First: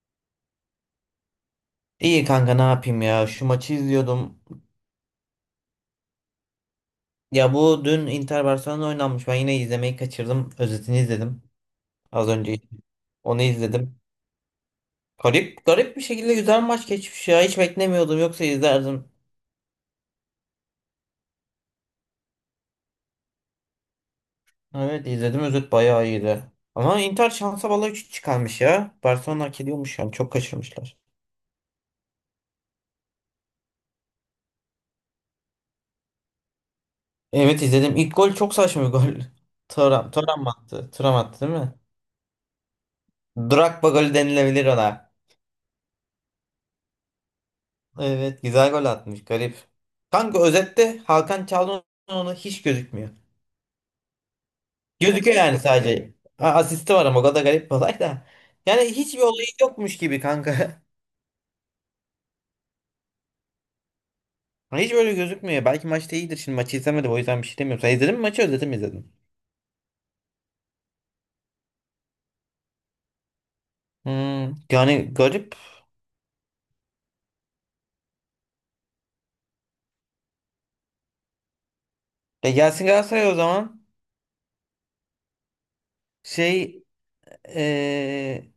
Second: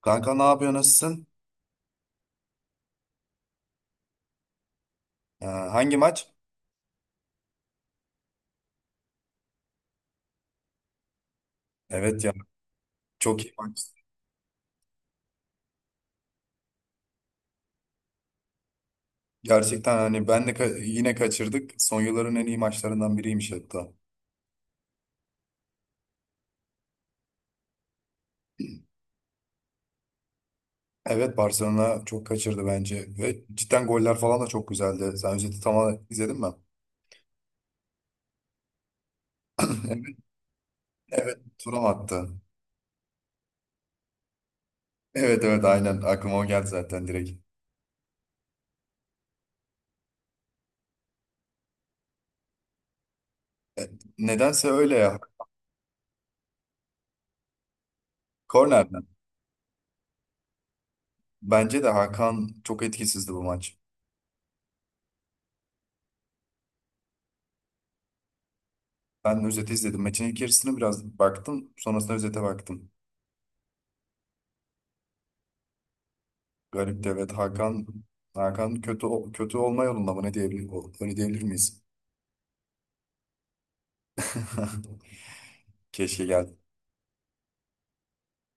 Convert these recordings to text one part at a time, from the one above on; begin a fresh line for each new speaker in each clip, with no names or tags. Kanka ne yapıyor, nasılsın?
İyi kanka ne yapayım ya şu maçı izliyordum.
Hangi maç?
Ya bu dün Inter Barcelona oynanmış. Ben yine izlemeyi kaçırdım. Özetini izledim.
Evet
Az
ya,
önce onu
çok iyi maç.
izledim. Garip garip bir şekilde güzel maç geçmiş ya. Hiç beklemiyordum, yoksa izlerdim.
Gerçekten hani ben de yine kaçırdık. Son yılların en iyi maçlarından biriymiş hatta.
Evet, izledim, özet bayağı iyiydi. Ama Inter şansa bala 3 çıkarmış ya. Barcelona hak ediyormuş yani, çok kaçırmışlar.
Evet, Barcelona çok kaçırdı bence ve cidden goller falan da çok güzeldi. Sen özeti tamamen izledin mi?
Evet, izledim. İlk gol çok saçma bir gol. Thuram,
Evet,
Thuram mı attı? Thuram
evet
attı değil mi?
Thuram attı.
Drogba golü denilebilir ona.
Evet, evet aynen aklıma o geldi zaten direkt.
Evet, güzel gol atmış, garip. Kanka özette Hakan Çalhanoğlu hiç gözükmüyor.
Nedense öyle ya.
Gözüküyor yani sadece. Asisti var ama o kadar garip bir olay da. Yani
Kornerden.
hiçbir olayı yokmuş gibi kanka.
Bence de Hakan çok etkisizdi bu maç.
Hiç böyle gözükmüyor. Belki maçta iyidir. Şimdi maçı izlemedim, o yüzden bir şey demiyorum. Sen izledin mi maçı, özeti mi izledin?
Ben özeti izledim. Maçın ilk yarısını biraz baktım. Sonrasında özete baktım.
Yani garip.
Garip de evet, Hakan kötü kötü olma yolunda mı ne diyebilir, öyle diyebilir miyiz?
Ya gelsin Galatasaray o zaman.
Keşke gel.
Şey eee,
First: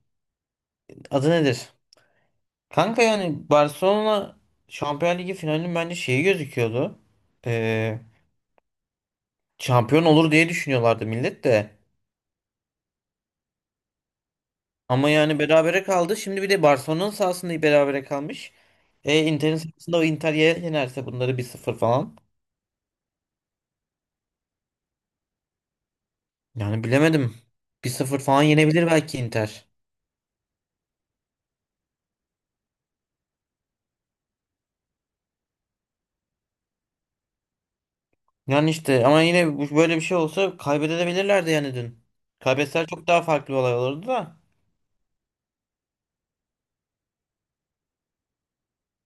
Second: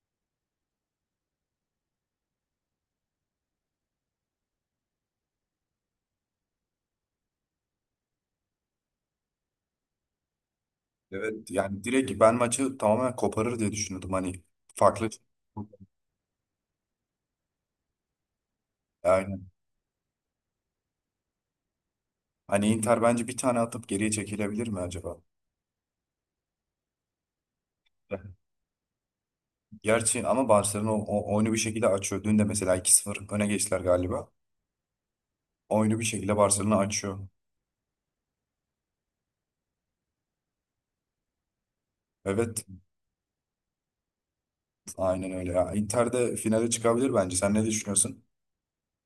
adı nedir? Kanka yani Barcelona Şampiyon Ligi finalinin bence şeyi gözüküyordu. E, Şampiyon olur diye düşünüyorlardı millet
Evet
de.
yani direkt ben maçı tamamen koparır diye düşünüyordum, hani farklı.
Ama yani berabere kaldı. Şimdi bir de Barcelona'nın sahasında berabere kalmış. E
Aynen.
Inter'in sahasında o Inter yenerse bunları 1-0 falan.
Hani Inter bence bir tane atıp geriye çekilebilir mi acaba?
Yani bilemedim. 1-0 falan yenebilir belki Inter.
Gerçi ama Barcelona oyunu bir şekilde açıyor. Dün de mesela 2-0 öne geçtiler galiba. Oyunu bir şekilde Barcelona açıyor.
Yani işte ama yine böyle bir şey olsa kaybedebilirlerdi yani dün.
Evet,
Kaybetseler çok daha farklı bir olay olurdu da.
aynen öyle ya. Inter de finale çıkabilir bence. Sen ne düşünüyorsun?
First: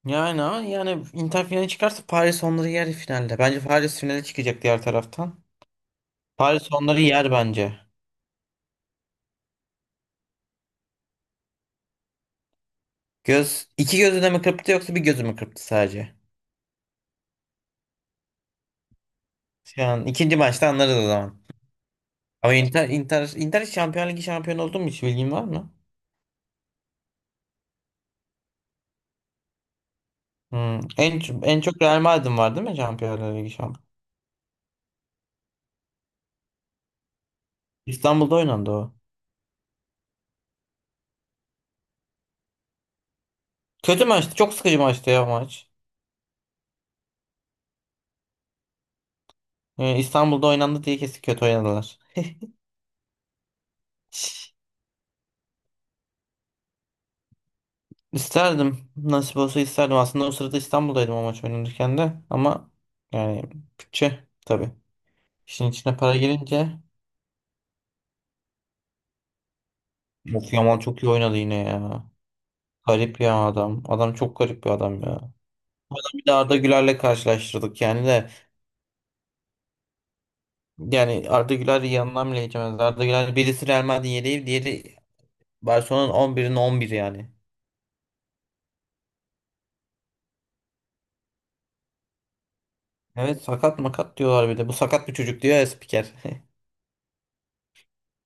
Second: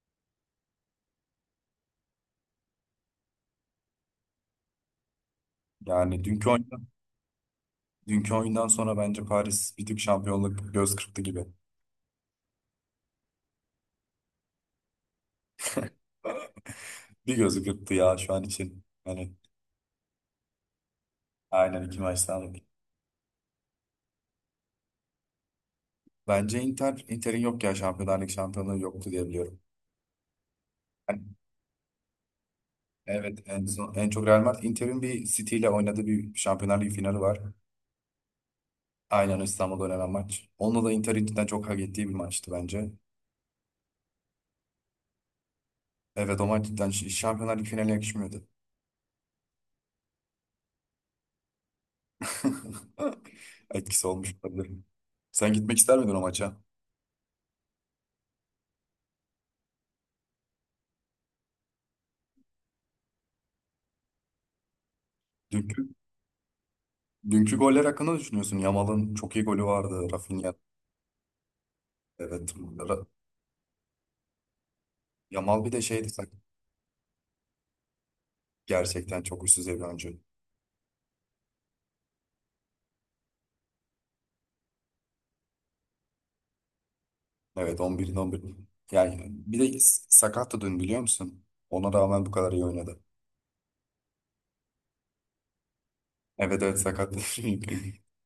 Yani ama yani Inter finale çıkarsa Paris onları yer finalde. Bence Paris finale çıkacak diğer taraftan.
Yani dünkü oyun
Paris onları yer bence.
Dünkü oyundan sonra bence Paris bir tık şampiyonluk göz kırptı gibi.
Göz iki gözü de mi kırptı yoksa bir gözü mü kırptı sadece?
Bir gözü kırptı ya şu an için. Hani,
Şu an ikinci maçta anlarız o zaman.
aynen, iki maçtan
Ama
aldık.
Inter Şampiyonlar Ligi şampiyonu oldu mu, hiç bilgin var mı?
Bence Inter'in yok ya, Şampiyonlar Ligi şampiyonluğu yoktu diye biliyorum.
Hmm.
Hani,
En çok Real Madrid'in var değil mi Şampiyonlar
evet,
Ligi
en
şampiyonu?
son, en çok Real Madrid, Inter'in bir City ile oynadığı bir Şampiyonlar Ligi finali var.
İstanbul'da oynandı o.
Aynen, İstanbul'da oynanan maç. Onunla da Inter'in cidden çok hak ettiği bir maçtı bence.
Kötü maçtı. Çok sıkıcı maçtı ya o maç.
Evet, o maç cidden Şampiyonlar Ligi finaline yakışmıyordu.
İstanbul'da oynandı diye kesin kötü oynadılar.
Etkisi
Şş,
olmuş olabilir. Sen gitmek ister miydin o maça?
İsterdim. Nasip olsa isterdim. Aslında o sırada İstanbul'daydım o maç oynanırken de. Ama yani bütçe tabii. İşin
Dünkü
içine para girince.
Dünkü goller hakkında ne düşünüyorsun? Yamal'ın çok iyi golü vardı. Rafinha.
Of Yaman çok iyi oynadı yine ya.
Evet. Ra-
Garip ya adam. Adam çok garip bir adam ya.
Yamal bir de şeydi,
Bir de Arda Güler'le karşılaştırdık yani de.
gerçekten çok üst düzey bir oyuncu.
Yani Arda Güler yanından bile geçemez. Arda Güler birisi Real Madrid'in yedeği, diğeri Barcelona'nın 11'inin 11 yani.
Evet, 11'in 11. Yani bir de sakattı dün, biliyor musun? Ona rağmen bu kadar iyi oynadı.
Evet, sakat makat diyorlar bir de. Bu sakat bir çocuk diyor ya spiker.
Evet, evet sakattı.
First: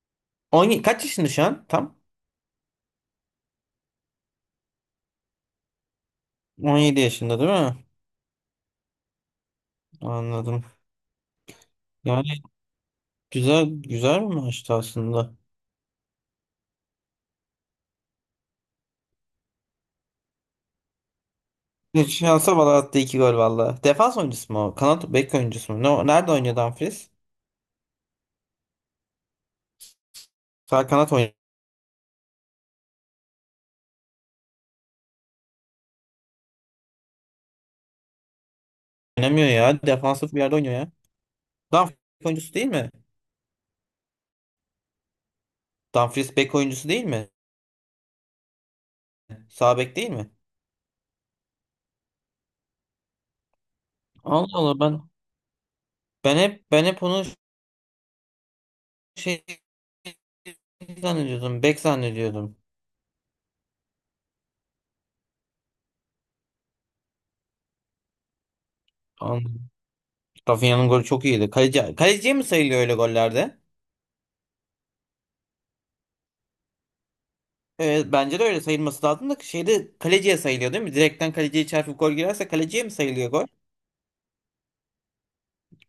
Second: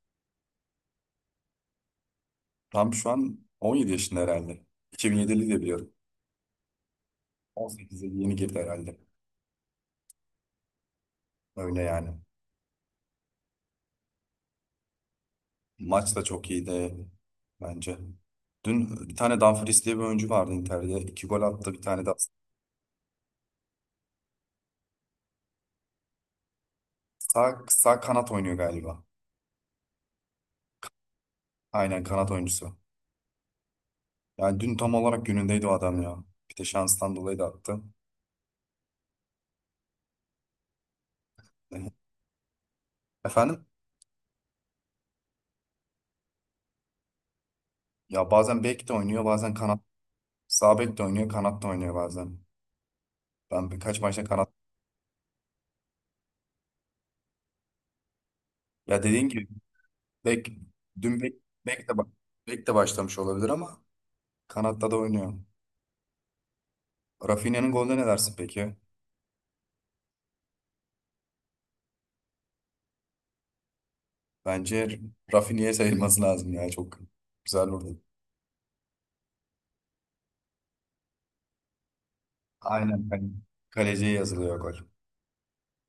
17, kaç yaşında şu an? Tam
Tam şu an 17 yaşında herhalde. 2007'li de biliyorum.
17 yaşında değil mi?
18'e yeni girdi herhalde.
Anladım.
Öyle yani.
Yani güzel güzel bir maçtı aslında.
Maç da çok iyiydi bence. Dün bir tane Dumfries diye bir oyuncu vardı Inter'de. İki gol attı. Bir tane
Bir
de.
Şansa bala attı iki gol valla. Defans oyuncusu mu o? Kanat bek oyuncusu mu? Ne, nerede oynuyor Dumfries?
Sağ kanat oynuyor galiba.
Sağ kanat
Aynen, kanat oyuncusu. Yani dün tam olarak günündeydi o adam ya. Bir de şanstan dolayı da attı.
oynamıyor ya. Defansif bir yerde oynuyor ya. Dumfries bek oyuncusu değil mi?
Efendim?
Dumfries bek oyuncusu değil mi?
Ya bazen bek de oynuyor, bazen
Sağ
kanat.
bek değil mi?
Sağ bek de oynuyor, kanat da oynuyor bazen. Ben birkaç maçta kanat.
Allah Allah, ben hep onu
Ya dediğin
şey
gibi bek. Dün
zannediyordum. Bek
bek de ba-
zannediyordum.
bek de başlamış olabilir ama kanatta da oynuyor. Rafinha'nın golüne ne dersin peki?
Anladım. Rafinha'nın golü çok iyiydi. Kaleci, kaleciye mi sayılıyor öyle gollerde?
Bence Rafinha'ya sayılması lazım ya, çok güzel vurdu.
Evet, bence de öyle sayılması lazım da şeyde kaleciye sayılıyor değil mi? Direkten kaleciye çarpıp gol girerse kaleciye mi
Aynen.
sayılıyor gol?
Kaleciye yazılıyor gol.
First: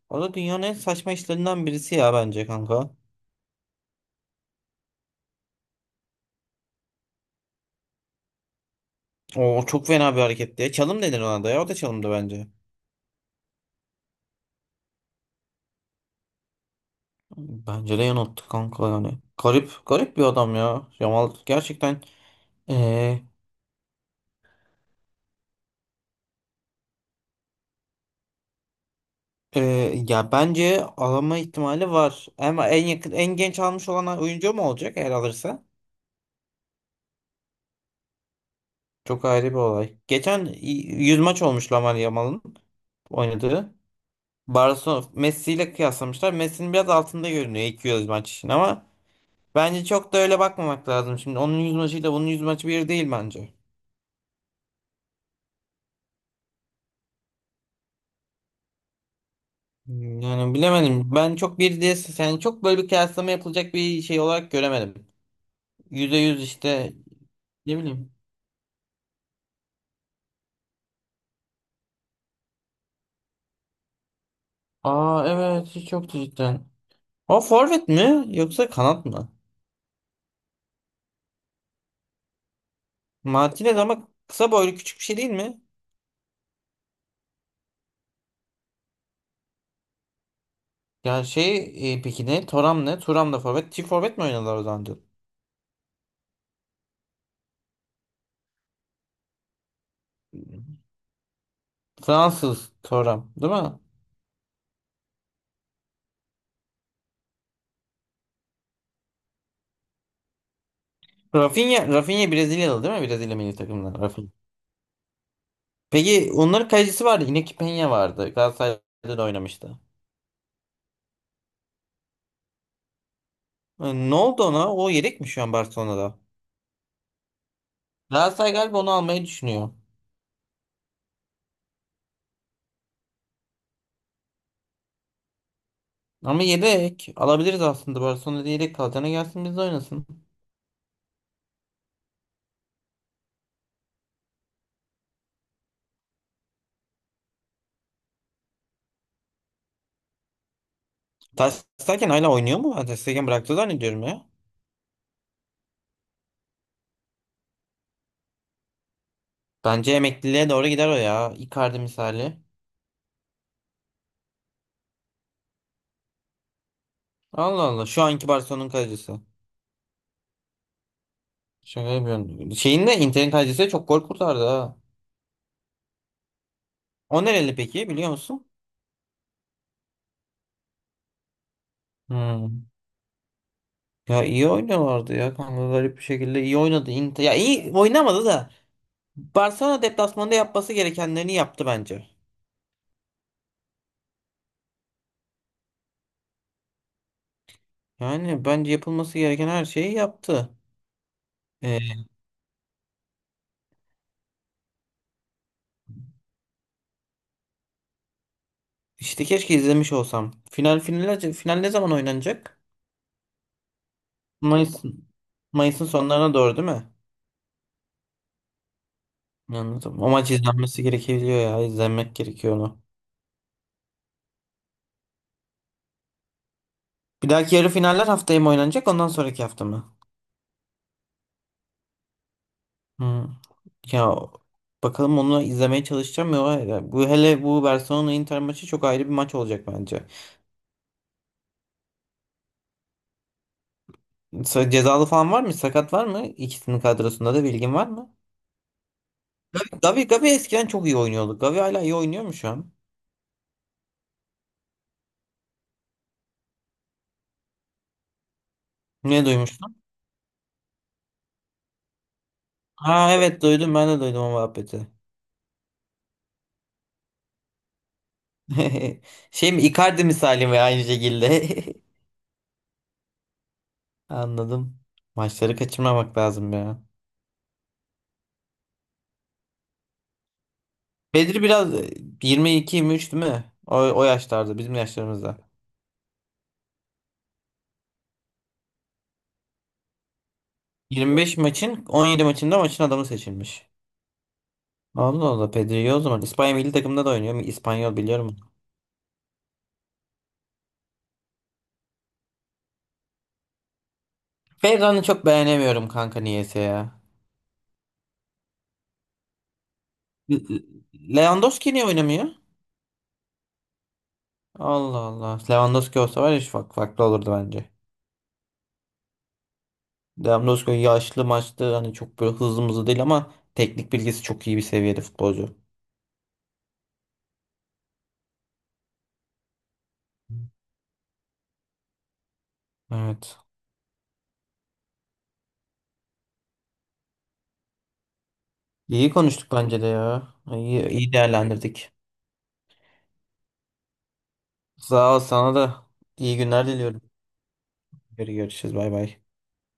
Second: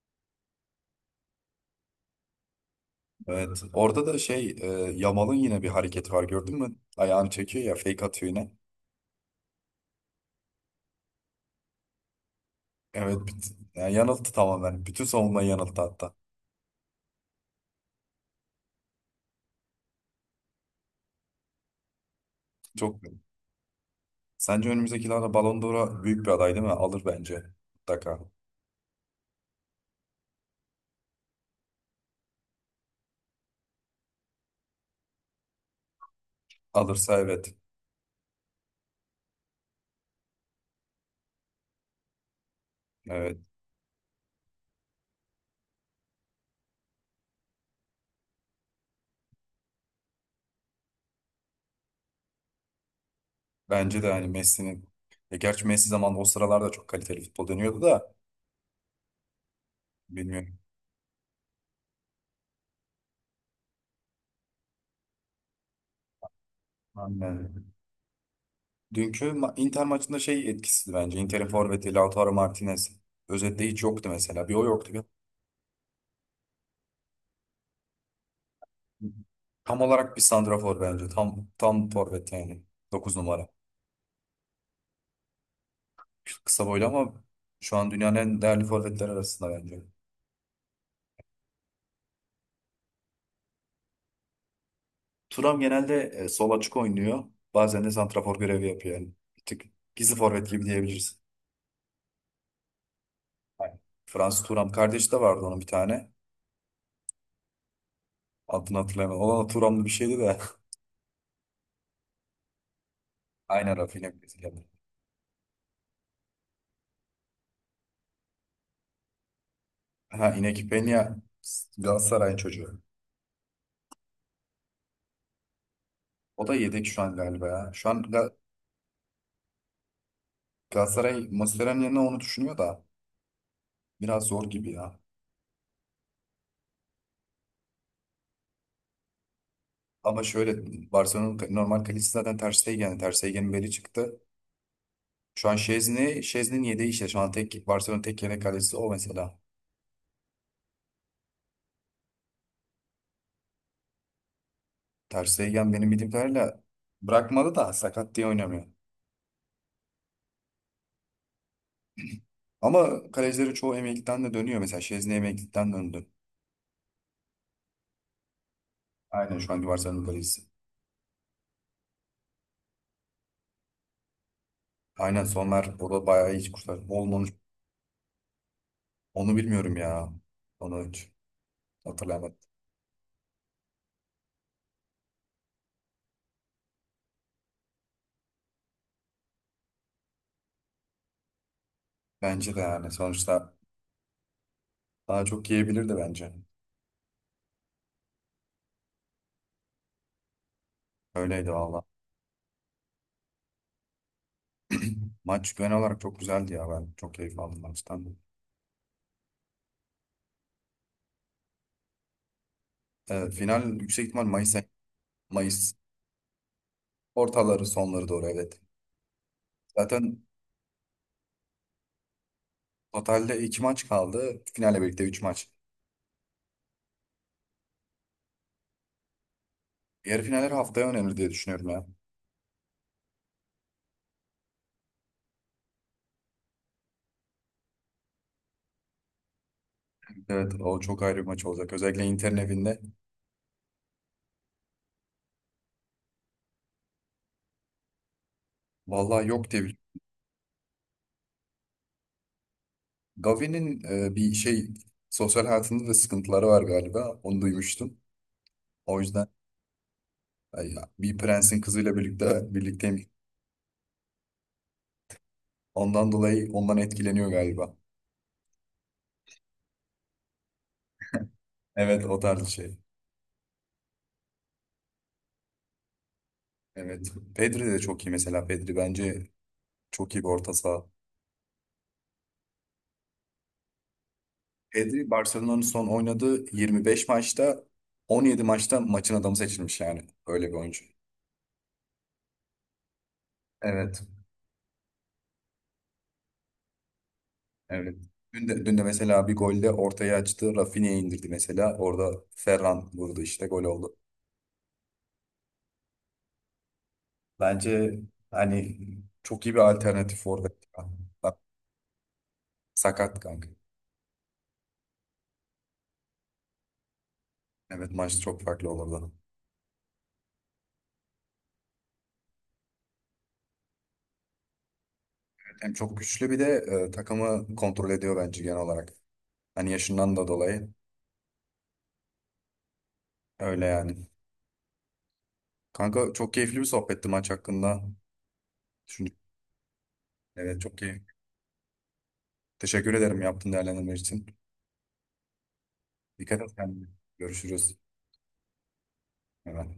O da dünyanın en saçma işlerinden birisi ya bence kanka.
Evet. Orada da şey, Yamal'ın yine bir hareketi var, gördün mü? Ayağını çekiyor ya, fake atıyor yine.
O çok fena bir hareketti ya. Çalım denir ona da ya. O da çalımdı bence.
Evet. Yani yanılttı tamamen. Bütün savunmayı yanılttı hatta.
Bence de yanılttı kanka yani. Garip, garip bir adam ya. Yamal gerçekten
Çok
eee,
Sence önümüzdeki yıllarda Ballon d'Or'a büyük bir aday değil mi? Alır bence. Mutlaka.
ya bence alama ihtimali var. Ama en yakın, en genç almış olan oyuncu mu olacak eğer alırsa?
Alırsa evet.
Çok ayrı bir olay. Geçen 100 maç olmuş Lamine Yamal'ın
Evet.
oynadığı. Barcelona Messi ile kıyaslamışlar. Messi'nin biraz altında görünüyor 200 maç için ama bence çok da öyle bakmamak lazım. Şimdi onun 100 maçıyla bunun 100 maçı bir değil bence.
Bence de hani Messi'nin. Gerçi Messi zaman o sıralarda çok kaliteli futbol dönüyordu da
Yani
bilmiyorum.
bilemedim. Ben çok bir diye yani çok böyle bir kıyaslama yapılacak bir şey olarak göremedim. %100 işte
Aynen.
ne bileyim.
Dünkü Inter maçında şey etkisizdi bence. Inter'in forveti Lautaro Martinez. Özetle hiç yoktu mesela. Bir o yoktu.
Aa evet, hiç yoktu cidden. O forvet mi yoksa kanat mı?
Tam olarak bir santrafor bence. Tam forvet yani. Dokuz numara.
Martinez ama kısa boylu küçük bir şey değil mi?
Kısa boylu ama şu an dünyanın en değerli forvetleri arasında bence.
Ya peki ne? Thuram ne? Thuram da forvet. Çift forvet mi oynadılar o zaman? Diyor.
Turam genelde sol açık oynuyor. Bazen de santrafor görevi yapıyor yani. Bir tık gizli forvet gibi diyebiliriz.
Fransız Thuram değil mi?
Aynen. Fransız Turam kardeşi de vardı onun, bir tane. Adını hatırlamıyorum. Olan Turamlı bir şeydi de.
Rafinha, Rafinha Brezilyalı değil mi? Brezilya milli
Aynen,
takımından
Rafinha
Rafinha.
Brezilyalı.
Peki onların kalecisi vardı. Yine Penha vardı. Galatasaray'da da oynamıştı.
Ha, Iñaki Peña Galatasaray'ın çocuğu.
E, ne oldu ona? O yedek mi şu an Barcelona'da?
O da yedek şu an galiba ya. Şu an
Galatasaray galiba onu almayı düşünüyor.
Galatasaray Mascherano'nun yerine onu düşünüyor da biraz zor gibi ya.
Ama yedek alabiliriz aslında. Barcelona'da yedek kalacağına gelsin biz de oynasın.
Ama şöyle, Barcelona'nın normal kalecisi zaten Ter Stegen. Yani Ter Stegen'in beli çıktı. Şu an Şezni'nin yedeği işte. Şu an tek, Barcelona'nın tek yedek kalecisi o mesela.
Ter Stegen hala oynuyor mu? Ben Ter Stegen bıraktı zannediyorum ya.
Ter Stegen benim bildiğim kadarıyla bırakmadı da sakat diye oynamıyor.
Bence emekliliğe doğru gider o ya. Icardi misali.
Ama kalecilerin çoğu emeklilikten de dönüyor. Mesela Şezni emeklilikten döndü.
Allah Allah. Şu anki Barcelona'nın kalecisi.
Aynen, şu anki Barcelona'nın kalecisi.
Şaka yapıyorum. Şeyin de Inter'in kalecisi de çok gol kurtardı ha.
Aynen sonlar, o da bayağı iyi kurtardı.
O
Olmamış.
nereli peki biliyor musun?
Onu bilmiyorum ya. Onu hiç hatırlayamadım.
Hmm. Ya iyi oynuyorlardı ya kanka, garip bir şekilde iyi oynadı Inter. Ya iyi oynamadı da Barcelona deplasmanda yapması gerekenlerini yaptı bence.
Bence de yani sonuçta daha çok yiyebilirdi bence.
Yani bence yapılması gereken her şeyi yaptı.
Öyleydi vallahi.
Ee,
Maç genel olarak çok güzeldi ya. Ben çok keyif aldım maçtan.
işte keşke izlemiş olsam. Final ne zaman oynanacak?
Final yüksek ihtimal Mayıs,
Mayıs'ın
Mayıs
Mayıs'ın sonlarına doğru değil mi?
ortaları sonları doğru evet.
Anladım. O
Zaten
maç izlenmesi gerekiyor ya. İzlenmek gerekiyor onu.
totalde iki maç kaldı. Finale birlikte üç maç.
Bir dahaki yarı finaller haftaya mı oynanacak? Ondan sonraki hafta mı?
Yarı finaller haftaya önemli diye düşünüyorum ya.
Hmm. Ya bakalım onu izlemeye çalışacağım ya. Bu hele bu Barcelona Inter maçı çok ayrı bir maç olacak bence.
Evet, o çok ayrı bir maç olacak. Özellikle Inter'in evinde.
Cezalı falan var mı? Sakat var mı? İkisinin kadrosunda da bilgin var mı?
Vallahi yok diye.
Gavi, Gavi eskiden çok iyi oynuyordu. Gavi hala iyi oynuyor mu şu an?
Gavi'nin bir şey, sosyal hayatında da sıkıntıları var galiba. Onu duymuştum. O
Ne
yüzden,
duymuştun?
ay ya, bir prensin kızıyla birlikte birlikteyim.
Ha evet, duydum, ben de duydum o muhabbeti.
Ondan dolayı ondan etkileniyor galiba.
Şey mi, Icardi misali mi aynı şekilde?
Evet, o tarz bir şey.
Anladım. Maçları kaçırmamak lazım ya.
Evet. Pedri de çok iyi mesela. Pedri bence çok iyi bir orta saha.
Bedri biraz 22-23 değil mi? O, o yaşlarda bizim
Pedri
yaşlarımızda.
Barcelona'nın son oynadığı 25 maçta 17 maçta maçın adamı seçilmiş yani. Öyle bir oyuncu.
25 maçın 17 maçında maçın adamı seçilmiş.
Evet.
Allah Allah, Pedri iyi o zaman. İspanya milli takımında da oynuyor.
Evet.
İspanyol biliyorum.
Dün de mesela bir golde ortaya açtı. Rafinha indirdi mesela. Orada Ferran vurdu, işte gol oldu.
Ferran'ı çok beğenemiyorum kanka niyeyse ya.
Bence hani çok iyi bir alternatif
L-
orada.
L-
Bak,
Lewandowski niye oynamıyor?
sakat kanka.
Allah Allah. Lewandowski olsa var ya şu farklı olurdu bence.
Evet, maç çok farklı olurdu.
Lewandowski yaşlı maçlı hani çok böyle hızlı mızlı değil, ama teknik bilgisi çok iyi bir seviyede futbolcu.
Hem çok güçlü, bir de takımı kontrol ediyor bence genel olarak. Hani yaşından da dolayı.
Evet.
Öyle yani. Kanka çok keyifli bir sohbetti maç hakkında.
İyi
Düşündük.
konuştuk bence de ya.
Evet çok
İyi, iyi
keyifli.
değerlendirdik.
Teşekkür ederim yaptığın değerlendirme için.
Sağ ol, sana da iyi
Dikkat et
günler
kendine.
diliyorum.
Görüşürüz.
Görüşürüz, bay bay.
Hemen.